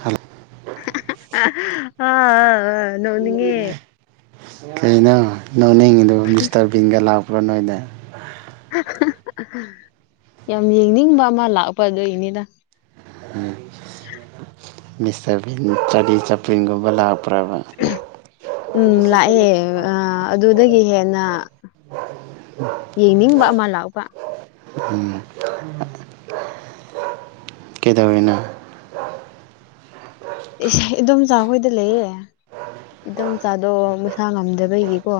hello ꯑꯥ ꯑꯥ ꯑꯥ ꯑꯥ ꯅꯣꯡꯅꯤꯡꯉꯦ ꯀꯩꯅꯣ ꯅꯣꯅꯤꯡꯉꯤꯗꯨꯕꯣ ꯃꯤꯁꯇꯔꯕꯤꯟꯒ ꯂꯥꯛꯄ꯭ꯔꯣ ꯅꯣꯏꯗ [unintelligible] ꯌꯥꯝ ꯌꯦꯡꯅꯤꯡꯕ ꯑꯃ ꯂꯥꯛꯄ ꯑꯗꯨꯏꯅꯤꯗ ꯃꯤꯁꯇꯔꯕꯤꯟ ꯆꯥꯔꯂꯤ ꯆꯞꯄ꯭ꯂꯤꯟꯒꯨꯝꯕ ꯂꯥꯛ ꯄ꯭ꯔꯥꯕ ꯎꯝ ꯂꯥꯛꯑꯦ ꯑ ꯑꯗꯨꯗꯒꯤ ꯍꯦꯟꯅ ꯌꯦꯡꯅꯤꯡꯕ ꯑꯃ ꯂꯥꯛꯄ ꯎꯝ ꯀꯩꯗꯧꯔꯤꯅꯣ ꯏꯁ ꯏꯗꯣꯝꯆꯥꯥ ꯍꯣꯏꯗ ꯂꯩꯌꯦ ꯏꯗꯣꯝ ꯆꯥꯗꯣꯛ ꯃꯁꯥ ꯉꯝꯗꯕꯒꯤꯀꯣ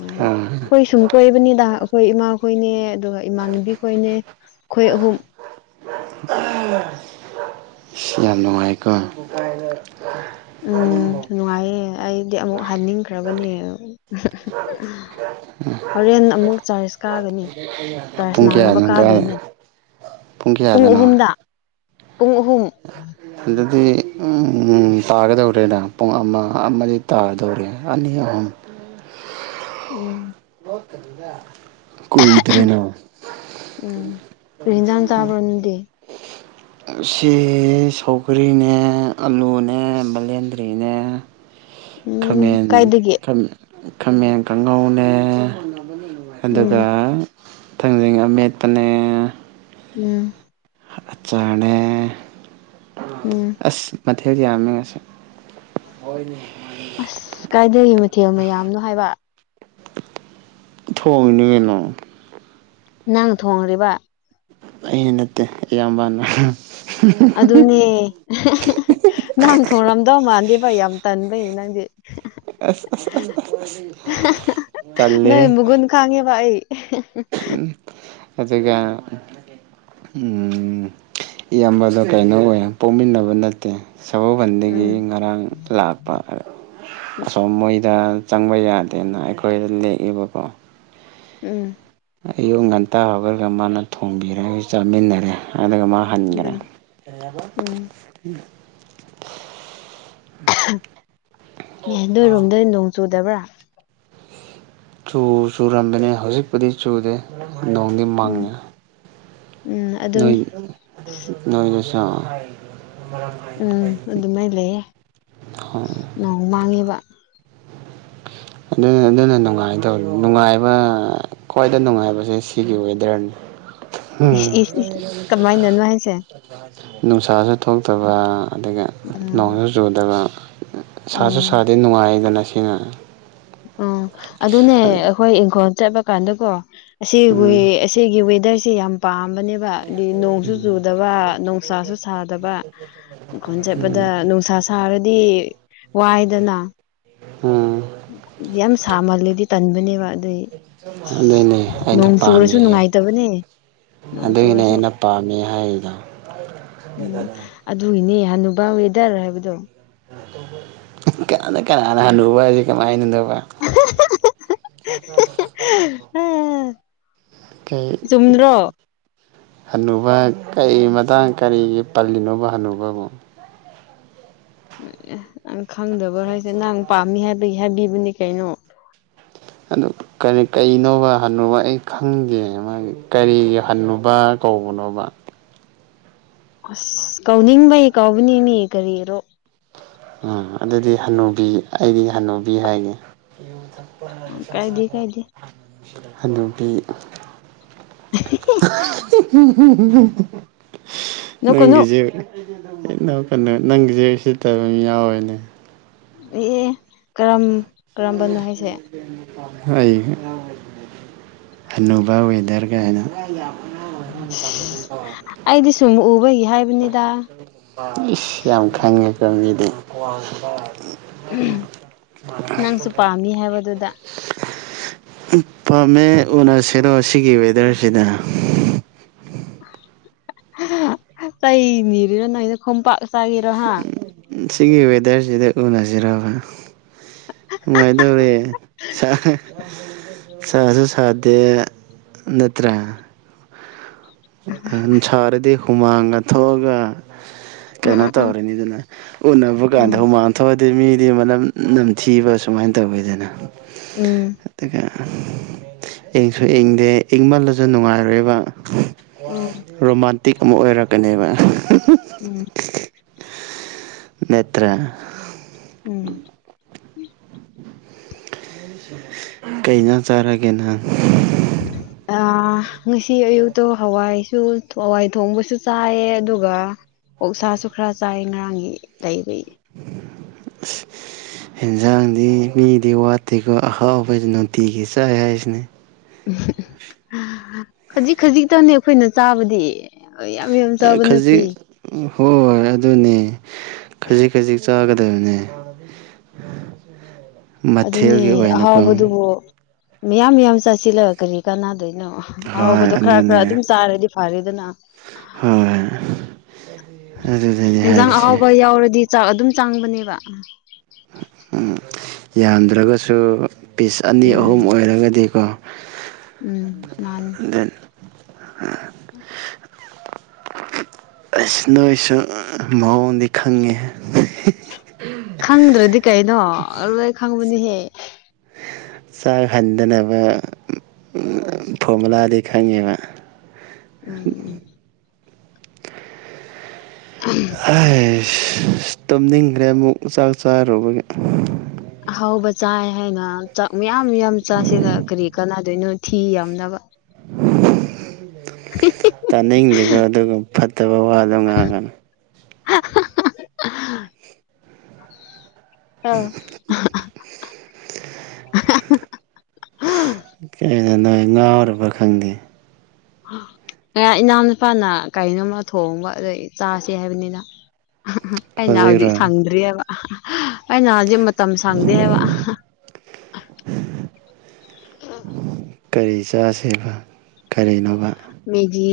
ꯎꯝ ꯑꯥ ꯑꯩꯈꯣꯏ ꯁꯨꯝ ꯀꯣꯏꯕꯅꯤꯗ ꯑꯩꯈꯣꯏ ꯏꯃꯥ ꯈꯣꯏꯅꯦ ꯑꯗꯨꯒ ꯏꯃꯥꯟꯅꯕꯤ ꯈꯣꯏꯅꯦ ꯈꯣꯏ ꯑꯍꯨꯝ ꯃꯥꯏꯀꯣ [inaudible] ꯎꯝ ꯅꯨꯡꯉꯥꯏꯌꯦ ꯑꯩꯗꯤ ꯑꯃꯨꯛ ꯍꯥꯏꯅꯤꯡꯈ꯭ꯔꯕꯅꯦ ꯍꯣꯔꯦꯟ ꯑꯃꯨꯛ ꯆꯥꯔꯖ ꯀꯥꯒꯅꯤ ꯆꯥꯔꯖ ꯄꯨꯡ ꯅꯥꯡꯅꯕ ꯀꯌꯥꯗꯅꯣ ꯀꯥꯏ ꯀꯥꯗꯣꯏꯅꯦ ꯄꯨꯡ ꯑꯍꯨꯝꯗ ꯄꯨꯡ ꯑꯍꯨꯝ ꯑꯗꯨꯗꯤ ꯇꯥꯒꯗꯧꯔꯦꯗ ꯄꯨꯡ ꯑꯃ ꯑꯃꯗꯤ ꯇꯥꯗꯧꯔꯦ ꯑꯅꯤ ꯑꯍꯨꯝ ꯎꯝ ꯀꯨꯏꯗ꯭ꯔꯦꯅ ꯀꯩ ꯍꯤꯡꯖꯥꯡ ꯆꯥꯕꯔꯣ ꯅꯪꯗꯤ ꯎꯝꯁꯤ ꯁꯧꯒꯔꯤꯅꯦ ꯑꯂꯨꯅꯦ ꯕꯂꯦꯟꯗ꯭ꯔꯤꯅꯦ ꯎꯝ ꯈꯥꯃꯦꯟ ꯀꯥꯏꯗꯒꯤ ꯈꯝ ꯈꯥꯃꯦꯟ ꯀꯥꯡꯉꯧꯅꯦ ꯑꯗꯨꯒ ꯎꯝ ꯊꯥꯡꯖꯤꯡ ꯑꯃꯦꯠꯄꯅꯦ ꯎꯝ ꯑꯆꯥꯔꯅꯦ ꯎꯝ ꯑꯁ ꯃꯊꯦꯜ ꯌꯥꯝꯃꯦ ꯉꯁꯤ ꯑꯁ ꯀꯥꯏꯗꯒꯤ ꯃꯊꯦꯜ ꯃꯌꯥꯝꯅꯣ ꯍꯥꯏꯕ ꯊꯣꯡꯉꯅꯤ ꯀꯅꯣ ꯅꯪ ꯊꯣꯡꯔꯤꯕ ꯑꯩ ꯅꯠꯇꯦ ꯏꯌꯥꯝꯕꯅꯥ ꯑꯗꯨꯅꯦ ꯅꯪ ꯊꯣꯡꯔꯝꯗꯧ ꯃꯥꯟꯗꯦꯕ ꯌꯥꯝ ꯇꯟꯕꯩ ꯅꯪꯗꯤ ꯑꯁ ꯑꯁ ꯑꯁ ꯑꯁ ꯑꯁ ꯇꯜꯂꯦꯍꯦ ꯅꯪ ꯃꯒꯨꯟ ꯈꯥꯡꯉꯦꯕ [unintelligible] ꯑꯗꯨꯒ ꯎꯝ ꯏꯌꯥꯝꯕꯗꯣ ꯀꯩꯅꯣ ꯑꯣꯏꯌꯦ ꯄꯣꯛꯃꯤꯟꯅꯕ ꯅꯠꯇꯦ ꯁꯒꯣꯜꯕꯟꯗꯒꯤ ꯎꯝ ꯉꯔꯥꯡ ꯂꯥꯛꯄ ꯑꯁꯣꯝ ꯃꯣꯏꯗ ꯆꯪꯕ ꯌꯥꯗꯦꯅ ꯑꯩꯈꯣꯏꯗ ꯂꯦꯛꯏꯕꯀꯣ ꯎꯝ ꯑꯌꯨꯛ ꯉꯟꯇꯥ ꯍꯧꯒꯠꯂ ꯃꯥꯅ ꯊꯣꯡꯕꯤꯔꯒ ꯆꯥꯃꯤꯟꯅꯔꯦ ꯑꯗꯨꯒ ꯃꯥ ꯍꯟꯒꯔꯦ ꯎꯝ ꯎꯝ ꯑꯦ ꯅꯣꯏꯔꯣꯝꯗ ꯅꯣꯡ ꯆꯨꯗꯕ꯭ꯔꯥ ꯆꯨ ꯆꯨꯔꯝꯕꯅꯦ ꯍꯧꯖꯤꯛꯄꯨꯗꯤ ꯆꯨꯗꯦ ꯅꯣꯡꯗꯤ ꯎꯝ ꯃꯪꯉꯦ ꯎꯝ ꯅꯣꯏ ꯑꯗꯨꯅꯤ ꯅꯣꯏꯗꯁꯨ ꯑ ꯎꯝ ꯑꯗꯨꯃꯥꯏ ꯂꯩꯌꯦ ꯍꯣꯏ ꯅꯣꯡ ꯃꯥꯡꯉꯦꯕ [inaudible] ꯑꯗꯨꯅꯦ ꯑꯗꯨꯅ ꯅꯨꯡꯉꯥꯏꯗꯧꯔꯤ ꯅꯨꯡꯉꯥꯏꯕ ꯈ꯭ꯋꯥꯏꯗ ꯅꯨꯡꯉꯥꯏꯕꯁꯦ ꯁꯤꯒꯤ ꯋꯦꯗꯔꯅꯦ ꯏꯁ ꯏꯁ ꯏꯁ ꯀꯃꯥꯏꯅꯅꯣ ꯍꯥꯏꯁꯦ ꯅꯨꯡꯁꯥꯁꯨ ꯊꯣꯛꯇꯕ ꯑꯗꯨꯒ ꯎꯝ ꯅꯣꯡꯁꯨ ꯆꯨꯗꯕ ꯁꯥꯁꯨ ꯎꯝ ꯁꯥꯗꯦ ꯅꯨꯡꯉꯥꯏꯗꯅ ꯁꯤꯅ ꯑꯣ ꯑꯗꯨꯅꯦ ꯑꯩꯈꯣꯏ ꯏꯪꯈꯣꯜ ꯆꯠꯄ ꯀꯥꯟꯗꯀꯣ ꯑꯁꯤꯋꯦ ꯎꯝ ꯑꯁꯤꯒꯤ ꯋꯦꯗꯔ ꯁꯦ ꯌꯥꯝ ꯄꯥꯝꯕꯅꯦꯕ ꯍꯥꯗꯤ ꯅꯣꯡꯁꯨ ꯆꯨꯗꯕ ꯅꯨꯡꯁꯥꯁꯨ ꯁꯥꯗꯕ ꯑꯈꯣꯟ ꯆꯠꯄꯗ ꯎꯝ ꯅꯨꯡꯁꯥ ꯁꯥꯔꯗꯤ ꯋꯥꯏꯗꯅ ꯎꯝ ꯌꯥꯝ ꯁꯥꯃꯜꯂꯦꯗꯤ ꯇꯟꯕꯅꯦꯕ ꯑꯗꯨꯏ ꯑꯗꯨꯏꯅꯦ ꯑꯩꯅ ꯅꯣꯡ ꯆꯨꯔꯁꯨ ꯄꯥꯝꯃꯤꯁꯦ ꯅꯨꯡꯉꯥꯏꯇꯕꯅꯦ ꯅꯣꯡ ꯑꯗꯨꯒꯤꯅꯦ ꯆꯨꯔꯁꯨ ꯑꯩꯅ ꯄꯥꯝꯃꯦ ꯍꯥꯏꯔꯤꯗꯣ ꯎꯝ ꯑꯗꯨꯒꯤꯅꯦ ꯍꯅꯨꯕ ꯋꯦꯗꯔ ꯍꯥꯏꯕꯗꯣ ꯀꯅ ꯀꯅꯥꯅ ꯍꯅꯨꯕ ꯍꯥꯏꯁꯦ ꯀꯃꯥꯏꯅꯅꯣ [inaudible] ꯀꯩ ꯆꯨꯝꯗ꯭ꯔꯣ ꯍꯅꯨꯕ ꯀꯩ ꯃꯇꯥꯡ ꯀꯔꯤꯒꯤ ꯄꯜꯂꯤꯅꯣꯕ ꯍꯟꯅꯨꯕꯕꯨ ꯈꯪꯗꯕ ꯍꯥꯏꯁꯦ ꯅꯪ ꯄꯥꯝꯃꯤ ꯍꯥꯏꯕꯒꯤ ꯍꯥꯏꯕꯤꯕꯅꯦ ꯀꯩꯅꯣ [inaudible] ꯑꯗꯨ ꯀꯔꯤ ꯀꯩꯅꯣꯕ ꯍꯟꯅꯨꯕ ꯑꯩ ꯈꯪꯗꯦ ꯃꯥꯒꯤ ꯀꯔꯤꯒꯤ ꯍꯟꯅꯨꯕ ꯀꯧ ꯕꯅꯣꯕ ꯑꯁ ꯀꯧꯅꯤꯡꯕꯩ ꯀꯧꯕꯅꯤꯃꯤ ꯀꯔꯤꯔꯣ ꯑ ꯑꯗꯨꯗꯤ ꯍꯟꯅꯨꯕꯤ ꯑꯩꯗꯤ ꯍꯟꯅꯨꯕꯤ ꯍꯥꯏꯅꯤ ꯀꯥꯏꯗꯦ ꯀꯥꯏꯗꯦ ꯍꯅꯨꯕꯤ [unintelligible] ꯅꯣ ꯀꯩꯅꯣ ꯅꯪꯒꯤꯁꯦ ꯅ ꯀꯩꯅꯣ ꯅꯪꯒꯤꯁꯦ ꯎꯁꯤꯠꯇꯕ ꯃ ꯌꯥꯎꯋꯦꯅꯦ ꯑꯦ ꯑꯦ ꯀꯔꯝ ꯀꯔꯝꯕꯅꯣ ꯍꯥꯏꯁꯦ ꯍꯣꯏ ꯍꯅꯨꯕ ꯋꯦꯗꯔ ꯒꯥꯏꯅ ꯁꯤꯁ ꯑꯩꯗꯤ ꯁꯨꯝ ꯎꯕꯒꯤ ꯍꯥꯏꯕꯅꯤ ꯏꯁ ꯌꯥꯝ ꯈꯪꯉꯦꯀꯣ ꯃꯤꯗꯤ ꯅꯪꯁꯨ ꯄꯥꯝꯃꯤ ꯍꯥꯏꯕꯗꯨꯗ ꯎꯝ ꯄꯥꯝꯃꯦ ꯎꯅꯁꯤꯔꯣ ꯁꯤꯒꯤ ꯋꯦꯗꯔꯁꯤꯗ ꯆꯩ ꯅꯤꯔꯤꯔꯣ ꯅꯪꯁꯦ ꯈꯣꯝꯄꯥꯛ ꯆꯥꯒꯔꯣ ꯍꯥ ꯁꯤꯒꯤ ꯋꯦꯗꯔꯁꯤꯗ ꯎꯅꯁꯤꯔꯕ ꯅꯨꯡꯉꯥꯏꯗꯧꯔꯦ ꯁ ꯍꯥ ꯁꯥꯁꯨ ꯁꯥꯗꯦ ꯅꯠꯇ꯭ꯔꯥ ꯁꯥꯔꯗꯤ ꯍꯨꯃꯥꯡꯒ ꯊꯣꯛꯑꯒ ꯎꯝ ꯀꯩꯅꯣ ꯎꯝ ꯇꯧꯔꯦꯅꯤꯗꯅ ꯎꯟꯅꯕꯒꯥꯟꯗ ꯎꯝ ꯍꯨꯃꯥꯡ ꯊꯣꯛꯑ ꯗꯤ ꯃꯤꯗꯤ ꯃꯅꯝ ꯅꯝꯊꯤꯕ ꯁꯨꯃꯥꯏꯟ ꯇꯧꯋꯤꯗꯅ ꯎꯝ ꯑꯗꯨꯒ ꯏꯪꯁꯨ ꯏꯪꯗꯦ ꯏꯪꯃꯜꯂꯁꯨ ꯅꯨꯡꯉꯥꯏꯔꯣꯏꯕ ꯎꯝ ꯎꯝ ꯔꯣꯃꯥꯟꯇꯤꯛ ꯑꯃ ꯑꯣꯏꯔꯛꯀꯅꯦꯕ ꯎꯝ ꯅꯠꯇ꯭ꯔꯥ ꯎꯝ [inaudible] ꯀꯩꯖꯥꯡ ꯆꯥꯔꯒꯦ ꯅꯪ ꯑꯥ ꯉꯁꯤ ꯑꯌꯨꯛꯇꯣ ꯍꯋꯥꯏꯁꯨ ꯍꯋꯥꯏ ꯊꯣꯡꯕꯁꯨ ꯆꯥꯏꯌꯦ ꯑꯗꯨꯒ ꯑꯣꯛꯁꯥꯁꯨ ꯈꯔ ꯆꯥꯏꯌꯦ ꯉꯔꯥꯡꯒꯤ ꯂꯩꯕꯩ ꯑꯁ ꯍꯦꯟꯖꯥꯡꯗꯤ ꯃꯤꯗꯤ ꯋꯥꯠꯇꯦꯀꯣ ꯑꯍꯥꯎꯕꯁꯦ ꯅꯨꯡꯇꯤꯒꯤ ꯆꯥꯏ ꯍꯥꯏꯁꯤꯅꯦ ꯍꯤꯍꯤ ꯑꯥ ꯈꯖꯤꯛ ꯈꯖꯤꯛꯇꯅꯦ ꯑꯩꯈꯣꯏꯅ ꯆꯥꯕꯗꯤ ꯌꯥꯝ ꯌꯥꯝ ꯑꯥ ꯆꯥꯕ ꯈꯖꯤꯛ ꯅꯠꯇꯦ ꯍꯣꯏ ꯍꯣꯏ ꯑꯗꯨꯅꯦ ꯈꯖꯤꯛ ꯈꯖꯤꯛ ꯆꯥꯒ ꯗꯕꯅꯦ ꯑꯗꯨꯅꯤ ꯑꯍꯥꯎꯕꯗꯨꯕꯨ ꯃꯤꯌꯥꯝ ꯃꯤꯌꯥꯝ ꯆꯥꯁꯤꯜꯂꯒ ꯀꯔꯤ ꯀꯅꯥꯗꯣꯏꯅꯣ ꯍꯣꯏ ꯑꯍꯥꯎꯕꯗꯣ ꯈꯔ ꯈꯔ ꯑꯗꯨꯅꯦ ꯑꯗꯨꯝ ꯆꯥꯔꯗꯤ ꯐꯔꯦꯗꯅ ꯍꯣꯏ ꯑꯗꯨꯗꯅꯤ ꯏꯟꯖꯥꯡ ꯍꯥꯏꯔꯤꯁꯦ ꯑꯍꯥꯎꯕ ꯌꯥꯎꯔꯗꯤ ꯆꯥꯛ ꯑꯗꯨꯝ ꯆꯥꯡꯕꯅꯦꯕ ꯎꯝ ꯌꯥꯝꯗ꯭ꯔꯒꯁꯨ ꯄꯤꯁ ꯑꯅꯤ ꯑꯍꯨꯝ ꯎꯝ ꯑꯣꯏꯔꯒꯗꯤꯀꯣ ꯎꯝ ꯃꯥꯅꯦ [inaudible] ꯑꯁ ꯅꯣꯏꯁꯨ ꯃꯑꯣꯡꯗꯤ ꯈꯪꯉꯦ ꯍꯥꯍꯥ ꯈꯪꯗ꯭ꯔꯗꯤ ꯀꯩꯅꯣ ꯂꯣꯏ ꯈꯪꯕꯅꯤꯍꯦ ꯆꯥꯛ ꯍꯟꯗꯅꯕ ꯐꯣꯔꯃꯨꯂꯥꯗꯤ ꯈꯪꯉꯦꯕ ꯎꯝ ꯑꯩꯁ ꯇꯨꯝꯅꯤꯡꯈ꯭ꯔꯦ ꯑꯃꯨꯛ ꯆꯥꯛ ꯆꯥꯔꯨꯕꯒꯤ ꯑꯍꯥꯎꯕ ꯆꯥꯏ ꯍꯥꯏꯅ ꯆꯥꯛ ꯃꯌꯥꯝ ꯌꯥꯝ ꯆꯥꯁꯤꯂꯒ ꯀꯔꯤ ꯀꯥꯟꯅꯗꯣꯏꯅꯣ ꯊꯤ ꯌꯥꯝꯅꯕ ꯇꯥꯅꯤꯡꯗꯦꯒꯣ ꯑꯗꯨꯒ ꯐꯠꯇꯕ ꯋꯥꯗꯣ ꯉꯥꯡꯒꯅꯨ [unintelligible] [unintelligible] ꯀꯩꯅꯣ ꯅꯣꯏ ꯉꯥꯎꯔꯕ ꯈꯪꯗꯦ [inaudible] ꯀꯌꯥ ꯏꯅꯥꯎ ꯅꯨꯨꯄꯥꯅ ꯀꯩꯅꯣꯝꯃ ꯊꯣꯡꯕ ꯑꯗꯥꯒꯤ ꯆꯥꯁꯦ ꯍꯥꯏꯕꯅꯤꯗ ꯍꯥꯍꯥ ꯑꯩ ꯅꯥꯎꯗꯤ ꯍꯧꯖꯤꯛ ꯍꯧꯖꯤꯛꯔꯣ ꯁꯪꯗ꯭ꯔꯤ ꯍꯥꯏꯕ ꯑꯩꯅ ꯍꯧꯖꯤꯛ ꯃꯇꯝ ꯁꯪꯗꯦ ꯍꯥꯏꯕ ꯀꯔꯤ ꯆꯥꯁꯦꯕ ꯀꯔꯤꯅꯣꯕ ꯃꯦꯒꯤ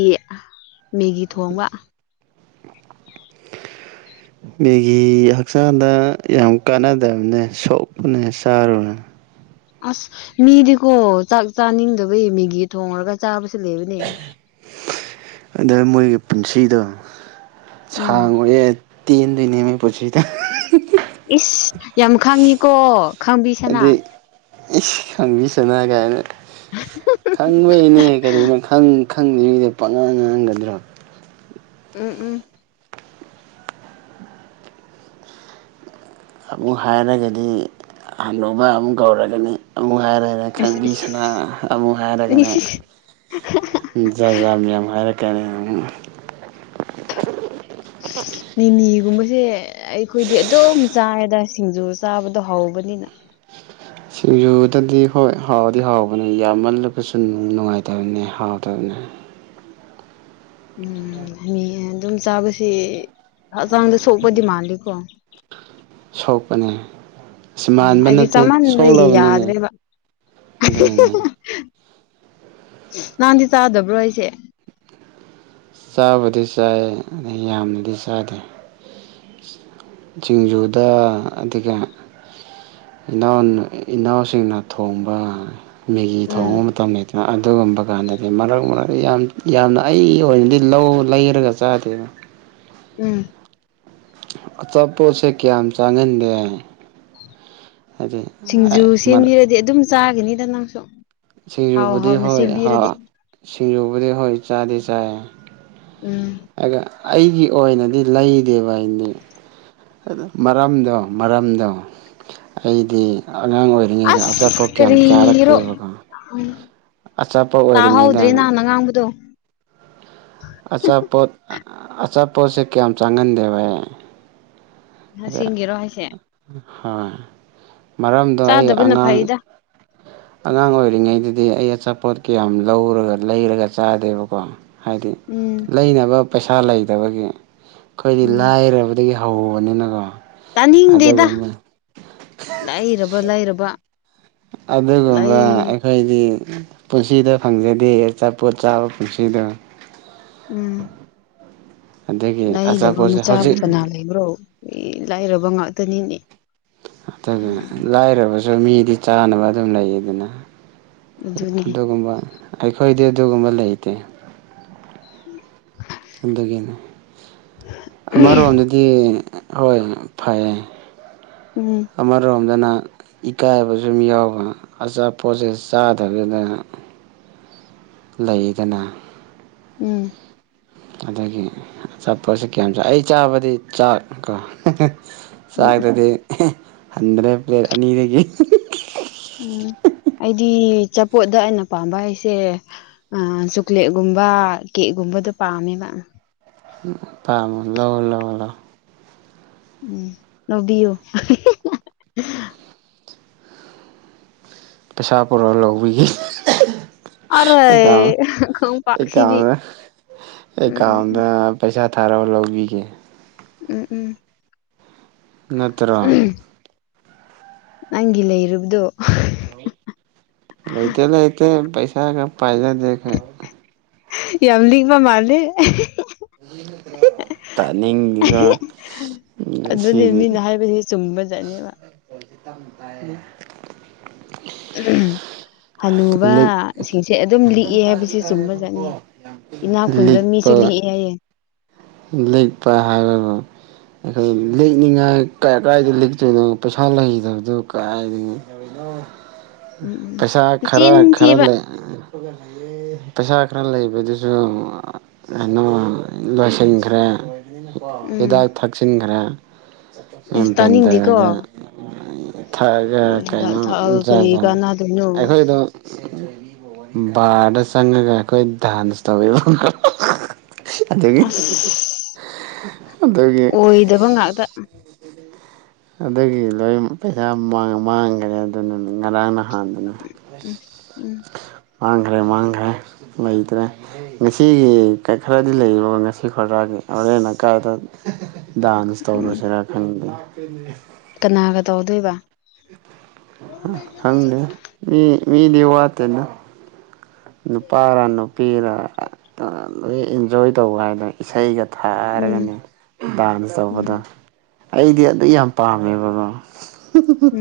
ꯃꯦꯒꯤ ꯊꯣꯡꯕ [inaudible] ꯃꯦꯒꯤ ꯍꯛꯆꯥꯡꯗ ꯌꯥꯝ ꯀꯥꯟꯅꯗꯕꯅꯦ ꯁꯣꯛꯄꯅꯦ ꯆꯥꯔꯨꯅꯣ ꯑꯁ ꯃꯤꯗꯤꯀꯣ ꯆꯥꯛ ꯆꯥꯅꯤꯡꯗꯕꯩ ꯃꯤꯒꯤ ꯊꯣꯡꯔꯒ ꯆꯥꯕꯁ ꯂꯩꯕꯅꯦ ꯑꯗꯥ ꯃꯣꯏꯒꯤ ꯄꯨꯟꯁꯤꯗꯣ ꯎꯝ ꯁꯥꯡꯉꯣꯏꯌꯦ ꯇꯦꯟꯗꯣꯏꯅꯤ ꯃꯣꯏ ꯄꯨꯟꯁꯤꯗꯣ ꯎꯝꯍꯤꯍꯤ ꯏꯁ ꯌꯥꯝ ꯈꯪꯉꯤꯀꯣ ꯈꯪꯕꯤꯁꯥꯅꯥ ꯑꯗꯩ ꯏꯁ ꯈꯪꯕꯤꯁꯥꯅꯥ ꯀꯥꯏꯅ ꯈꯪꯕꯩꯅꯦ ꯀꯔꯤꯅꯣ ꯈꯪ ꯈꯪꯗ꯭ꯔꯤꯉꯩꯗ ꯄꯪꯉꯥꯡ ꯉꯥꯡꯒꯗ꯭ꯔꯥ ꯎꯝ ꯎꯝ ꯑꯃꯨꯛ ꯍꯥꯏꯔꯒꯗꯤ ꯍꯅꯨꯕ ꯑꯃꯨꯛ ꯀꯧꯔꯒꯅꯤ ꯑꯃꯨꯛ ꯍꯥꯏꯔꯔ ꯏꯁ ꯈꯪꯕꯤꯁꯥꯅ ꯏꯁ ꯑꯃꯨꯛ ꯍꯥꯏꯔꯒꯅ ꯖꯥꯖꯥ ꯃꯌꯥꯝ ꯍꯥꯏꯔꯛꯀꯅꯤ ꯃꯨꯛ ꯃꯤꯃꯤꯒꯨꯝꯕ ꯖꯦ ꯑꯩꯈꯣꯏꯗꯤ ꯑꯗꯨꯝ ꯆꯥꯌꯦꯗ ꯁꯤꯡꯖꯨ ꯆꯥꯕꯗꯣ ꯍꯧꯕꯅꯤꯅ ꯁꯤꯡꯖꯨꯗꯗꯤ ꯍꯣꯏ ꯍꯥꯎꯗꯤ ꯍꯥꯎꯕꯅꯦ ꯌꯥꯝꯃꯜꯂꯕꯁꯨ ꯅꯨꯡꯉꯥꯏꯇꯕꯅꯤ ꯍꯥꯎꯇꯕꯅꯤ [inaudible] ꯎꯝ ꯃꯤ ꯑꯗꯨꯝ ꯆꯥꯕꯁꯤ ꯍꯛꯆꯥꯡꯗ ꯁꯣꯛꯄꯗꯤ ꯃꯥꯜꯂꯤꯀꯣ ꯁꯣꯛꯄꯅꯦ ꯑꯁ ꯎꯝ ꯃꯥꯟꯕ ꯑꯩꯗꯤ ꯅꯠꯇꯦ ꯆꯥꯃꯟꯕꯒꯤ ꯁꯣꯛꯂꯕꯅꯤꯅꯦ ꯌꯥꯗ꯭ꯔꯦꯕ ꯑꯗꯨꯏꯅꯦ ꯅꯍꯥꯟꯗꯤ ꯆꯥꯗꯕ꯭ꯔꯣ ꯍꯩꯁꯦ ꯆꯥꯕꯨꯗꯤ ꯆꯥꯏ ꯌꯥꯝꯅꯗꯤ ꯆꯥꯗꯦ ꯁꯤꯡꯖꯨꯗ ꯑꯗꯨꯒ ꯏꯅꯥꯎꯅ ꯏꯅꯥꯎꯁꯤꯡꯅ ꯊꯣꯡꯕ ꯃꯦꯒꯤ ꯎꯝ ꯊꯣꯡꯕ ꯃꯇꯝ ꯂꯩꯇꯅ ꯑꯗꯨꯒꯨꯝꯕ ꯀꯥꯟꯗꯗꯤ ꯃꯔꯛ ꯃꯔꯛ ꯌꯥꯝ ꯌꯥꯝꯅ ꯑꯩꯒꯤ ꯑꯣꯏꯅꯗꯤ ꯂꯧ ꯂꯩꯔꯒ ꯆꯥꯗꯦꯗ ꯎꯝ ꯑꯆꯥꯄꯣꯠꯁꯦ ꯀꯌꯥꯝ ꯆꯥꯉꯟꯗꯦ ꯁꯤꯡꯖꯨ ꯁꯦꯝꯕꯤꯔꯗꯤ ꯑꯗꯨꯝ ꯆꯥꯒꯤꯅꯤꯗ ꯅꯪꯁꯨ ꯍꯥꯎ ꯁꯤꯖꯨꯕꯨꯗꯤ ꯍꯥꯎꯅ ꯍꯣꯏ ꯍꯥ ꯁꯦꯝꯕꯤꯔꯗꯤ ꯁꯤꯖꯨꯕꯨꯗꯤ ꯍꯣꯏ ꯆꯥꯗꯤ ꯆꯥꯏ ꯎꯝ ꯑꯗ ꯑꯩꯒꯤ ꯑꯣꯏꯅꯗꯤ ꯂꯩꯗꯦꯕ ꯑꯩꯗꯤ ꯃꯔꯝꯗꯣ ꯃꯔꯝꯗꯣ ꯑꯩꯗꯤ ꯑꯉꯥꯡ ꯑꯣꯏꯔꯤꯉꯩꯗ ꯑꯆꯥꯄꯣꯠ ꯑꯁ ꯀꯌꯥꯝ ꯀꯔꯤꯔꯣ ꯆꯥꯔꯛꯇꯦꯕꯀꯣ ꯎꯝ ꯑꯆꯥꯄꯣꯠ ꯑꯣꯏꯔꯤꯉꯩꯗ ꯇꯥꯍꯧꯗ꯭ꯔꯦ ꯅꯍꯥꯟꯅ ꯉꯥꯡꯕꯗꯣ ꯑꯆꯥꯄꯣꯠ ꯑꯆꯥꯄꯣꯠꯁꯦ ꯀꯌꯥꯝ ꯆꯥꯡꯉꯟꯗꯦꯕ ꯑꯩ ꯑꯗ ꯑꯁꯦꯡꯒꯤꯔꯣ ꯍꯥꯏꯁꯦ ꯍꯣꯏ ꯃꯔꯝꯗꯣ ꯑꯩ ꯆꯥꯗꯕꯅ ꯑꯉꯥꯡ ꯐꯩꯗ ꯑꯉꯥꯡ ꯑꯣꯏꯔꯤꯉꯩꯗꯗꯤ ꯑꯩ ꯑꯆꯥꯄꯣꯠ ꯀꯌꯥꯝ ꯂꯧꯔꯒ ꯂꯩꯔꯒ ꯆꯥꯗꯦꯕꯀꯣ ꯍꯥꯏꯗꯤ ꯎꯝ ꯂꯩꯅꯕ ꯄꯩꯁꯥ ꯂꯩꯇꯕꯒꯤ ꯑꯈꯣꯏꯗꯤ ꯂꯥꯏꯔꯕꯗꯒꯤ ꯍꯧꯕꯅꯤꯅꯒꯣ ꯇꯅꯤꯡꯗꯦꯗ ꯂꯥꯏꯔꯕ ꯂꯥꯏꯔꯕ ꯑꯗꯨꯒꯨꯝꯕ ꯑꯩꯈꯣꯏꯗꯤ ꯄꯨꯟꯁꯤꯗ ꯐꯪꯖꯗꯦ ꯑꯆꯥꯄꯣꯠ ꯆꯥꯕ ꯄꯨꯟꯁꯤꯗꯣ ꯎꯝ ꯑꯗꯒꯤ ꯂꯥꯏꯗꯕ ꯑꯆꯥꯄꯣꯠꯁꯦ ꯃꯆꯥꯕꯨ ꯍꯧꯖꯤꯛ ꯀꯅꯥ ꯂꯩꯕ꯭ꯔꯣ ꯂꯥꯏꯔꯕ ꯉꯥꯛꯇꯅꯤꯅꯦ ꯑꯗꯨꯅꯦ ꯂꯥꯏꯔꯕꯖꯨ ꯃꯤꯗꯤ ꯆꯥꯅꯕ ꯑꯗꯨꯝ ꯂꯩꯗꯅ ꯑꯗꯨꯅꯤ ꯑꯗꯨꯒꯨꯝꯕ ꯑꯩꯈꯣꯏꯗꯤ ꯑꯗꯨꯒꯨꯝꯕ ꯂꯩꯇꯦ [inaudible] ꯑꯗꯨꯒꯤꯅꯦ ꯑꯃꯔꯣꯝꯗꯗꯤ ꯍꯣꯏ ꯐꯩꯌꯦ ꯎꯝ ꯑꯃꯔꯣꯝ ꯑꯗꯨꯅ ꯏꯀꯥꯏꯕꯁꯨꯨꯝ ꯌꯥꯎꯕ ꯑꯆꯥꯄꯣꯠꯁꯦ ꯆꯥꯗꯕꯤꯗ ꯂꯩꯗꯅ ꯎꯝ ꯑꯗꯒꯤ ꯑꯆꯥꯄꯣꯠꯁꯦ ꯀꯌꯥꯝ ꯆꯥ ꯑꯩ ꯆꯥꯕꯗꯤ ꯆꯥꯛ ꯀꯣ ꯎꯝ ꯆꯥꯛꯇꯗꯤ ꯍꯟꯗ꯭ꯔꯦ ꯄ꯭ꯂꯦꯠ ꯑꯅꯤꯗꯒꯤ ꯎꯝ ꯑꯩꯗꯤ ꯑꯆꯥꯄꯣꯠꯗ ꯑꯩꯅ ꯄꯥꯝꯕ ꯍꯥꯏꯁꯦ ꯑ ꯆꯣꯀ꯭ꯂꯦꯠꯀꯨꯝꯕ ꯀꯦꯛꯒꯨꯝꯕ ꯀꯨꯝꯕꯗ ꯄꯥꯃꯦꯕꯥ ꯎ ꯄꯥꯃ ꯂꯧ ꯂꯧ ꯂꯧ ꯎꯝ ꯂꯧꯕꯤꯑꯣ ꯄꯩꯁꯥ ꯄꯣꯔꯣꯛꯑ ꯂꯧꯕꯤꯒꯦ ꯑꯔꯣꯏ ꯈꯣꯡꯄꯥꯛꯁꯤꯗꯤ ꯑꯦꯀꯥꯎꯟ ꯎꯝ ꯑꯦꯀꯥꯎꯟꯗ ꯎꯝ ꯄꯩꯁꯥ ꯊꯥꯔꯣ ꯂꯧꯕꯤꯒꯦ ꯎꯝ ꯎꯝ ꯅꯇ꯭ꯔꯣ ꯎꯝ ꯅꯪꯒꯤ ꯂꯩꯔꯕꯗꯨ ꯂꯩꯇꯦ ꯂꯩꯇꯦ ꯄꯩꯁꯥꯒ ꯄꯥꯏꯖꯗꯦ ꯈꯣꯏ ꯌꯥꯝꯂꯤꯄ ꯃꯥꯜꯂꯦ ꯇꯅꯤꯡꯗꯤꯒꯣ ꯑꯗꯨꯅꯦ ꯃꯤꯅ ꯍꯥꯏꯕꯁꯤ ꯆꯨꯝꯕ ꯆꯠꯅꯦꯕ [unintelligible] ꯎꯝ ꯍꯅꯨꯕ ꯂꯤꯛ ꯁꯤꯡꯁꯦ ꯑꯗꯨꯝ ꯂꯤꯛꯑꯦ ꯍꯥꯏꯕꯕꯁꯤꯦ ꯆꯨꯝꯕ ꯆꯠꯅꯤ ꯏꯅꯥ ꯈꯨꯨꯟꯕ ꯃꯤꯁꯨ ꯂꯤꯛꯄ ꯂꯤꯛꯑ ꯑꯦ ꯍꯥꯢ ꯌꯦ ꯂꯤꯛꯄ ꯍꯥꯏꯔꯒ ꯑꯩꯈꯣꯏ ꯂꯦꯛꯅꯤꯡꯉꯥꯏ ꯀꯥꯏ ꯀꯥꯏꯗ ꯂꯦꯛꯇꯣꯏꯅꯣ ꯄꯩꯁꯥ ꯂꯩꯗꯕꯗꯣ ꯀꯥꯏꯗꯅꯣ ꯎꯝ ꯎꯝ ꯄꯩꯁꯥ ꯈꯔ ꯃꯆꯤꯟ ꯈꯔ ꯊꯤꯕ ꯂꯩ ꯄꯩꯁꯥ ꯈꯔ ꯂꯩꯕꯗꯨꯁꯨ ꯀꯩꯅꯣ ꯂꯣꯏ ꯊꯤꯡꯈ꯭ꯔꯦ ꯎꯝ ꯍꯤꯗꯥꯛ ꯊꯛꯆꯤꯟꯈ꯭ꯔꯦ ꯑꯦꯝ ꯑꯦꯁ ꯇꯥꯅꯤꯡꯗꯦꯀꯣ ꯕꯦꯟꯗꯔꯒ ꯊꯛꯑꯒ ꯍꯤꯗꯥꯛ ꯀꯩꯅꯣ ꯊꯛꯑꯒ ꯀꯔꯤ ꯖꯖ ꯀꯥꯟꯅꯗꯣꯏꯅꯣ ꯑꯩꯈꯣꯏꯗꯣ ꯕꯥꯔꯗ ꯆꯪꯉꯒ ꯑꯩꯈꯣꯏ ꯗꯥꯟꯁ ꯇꯧꯋꯦꯕ ꯀꯣ ꯑꯗꯨꯒꯤ ꯑꯁ [inaudible] ꯑꯣꯏꯗꯕ ꯉꯥꯛꯇ ꯑꯗꯨꯒꯤ ꯂꯣꯏ ꯄꯩꯁꯥ ꯃꯥꯡ ꯃꯥꯡꯈ꯭ꯔꯦ ꯑꯗꯨꯅ ꯉꯔꯥꯡ ꯅꯍꯥꯟ ꯅ ꯎꯝ ꯎꯝ ꯃꯥꯡ ꯈꯔꯦ ꯃꯥꯡꯈ꯭ꯔꯦ ꯂꯩꯇ꯭ꯔꯦ ꯉꯁꯤꯒꯤ ꯈꯔꯗꯤ ꯂꯩ ꯉꯁꯤ ꯈꯗ꯭ꯔꯥꯒꯤ ꯍꯣꯔꯦꯟꯅ ꯀꯥꯏꯗ ꯗꯥꯟꯁ ꯎꯝ ꯇꯧꯔꯨꯁꯤꯔꯥ ꯈꯪꯗꯦ ꯀꯅꯥꯒ ꯇꯧꯗꯣꯏꯕ ꯈꯪꯅꯦ ꯃꯤ ꯃꯤꯗꯤ ꯋꯥꯇꯦꯗ ꯅꯨꯄꯥꯔ ꯅꯨꯄꯤꯔ ꯂꯣꯏ ꯏꯟꯖꯣꯏ ꯇꯧꯕ ꯍꯥꯏꯗ ꯏꯁꯩꯒ ꯎꯝ ꯊꯥꯔꯒꯅꯦ ꯗꯥꯟꯁ ꯎꯝ ꯇꯧꯕꯗ ꯑꯩꯗꯤ ꯑꯗꯨ ꯌꯥꯝ ꯄꯥꯝꯃꯦꯕꯀꯣ ꯎꯝ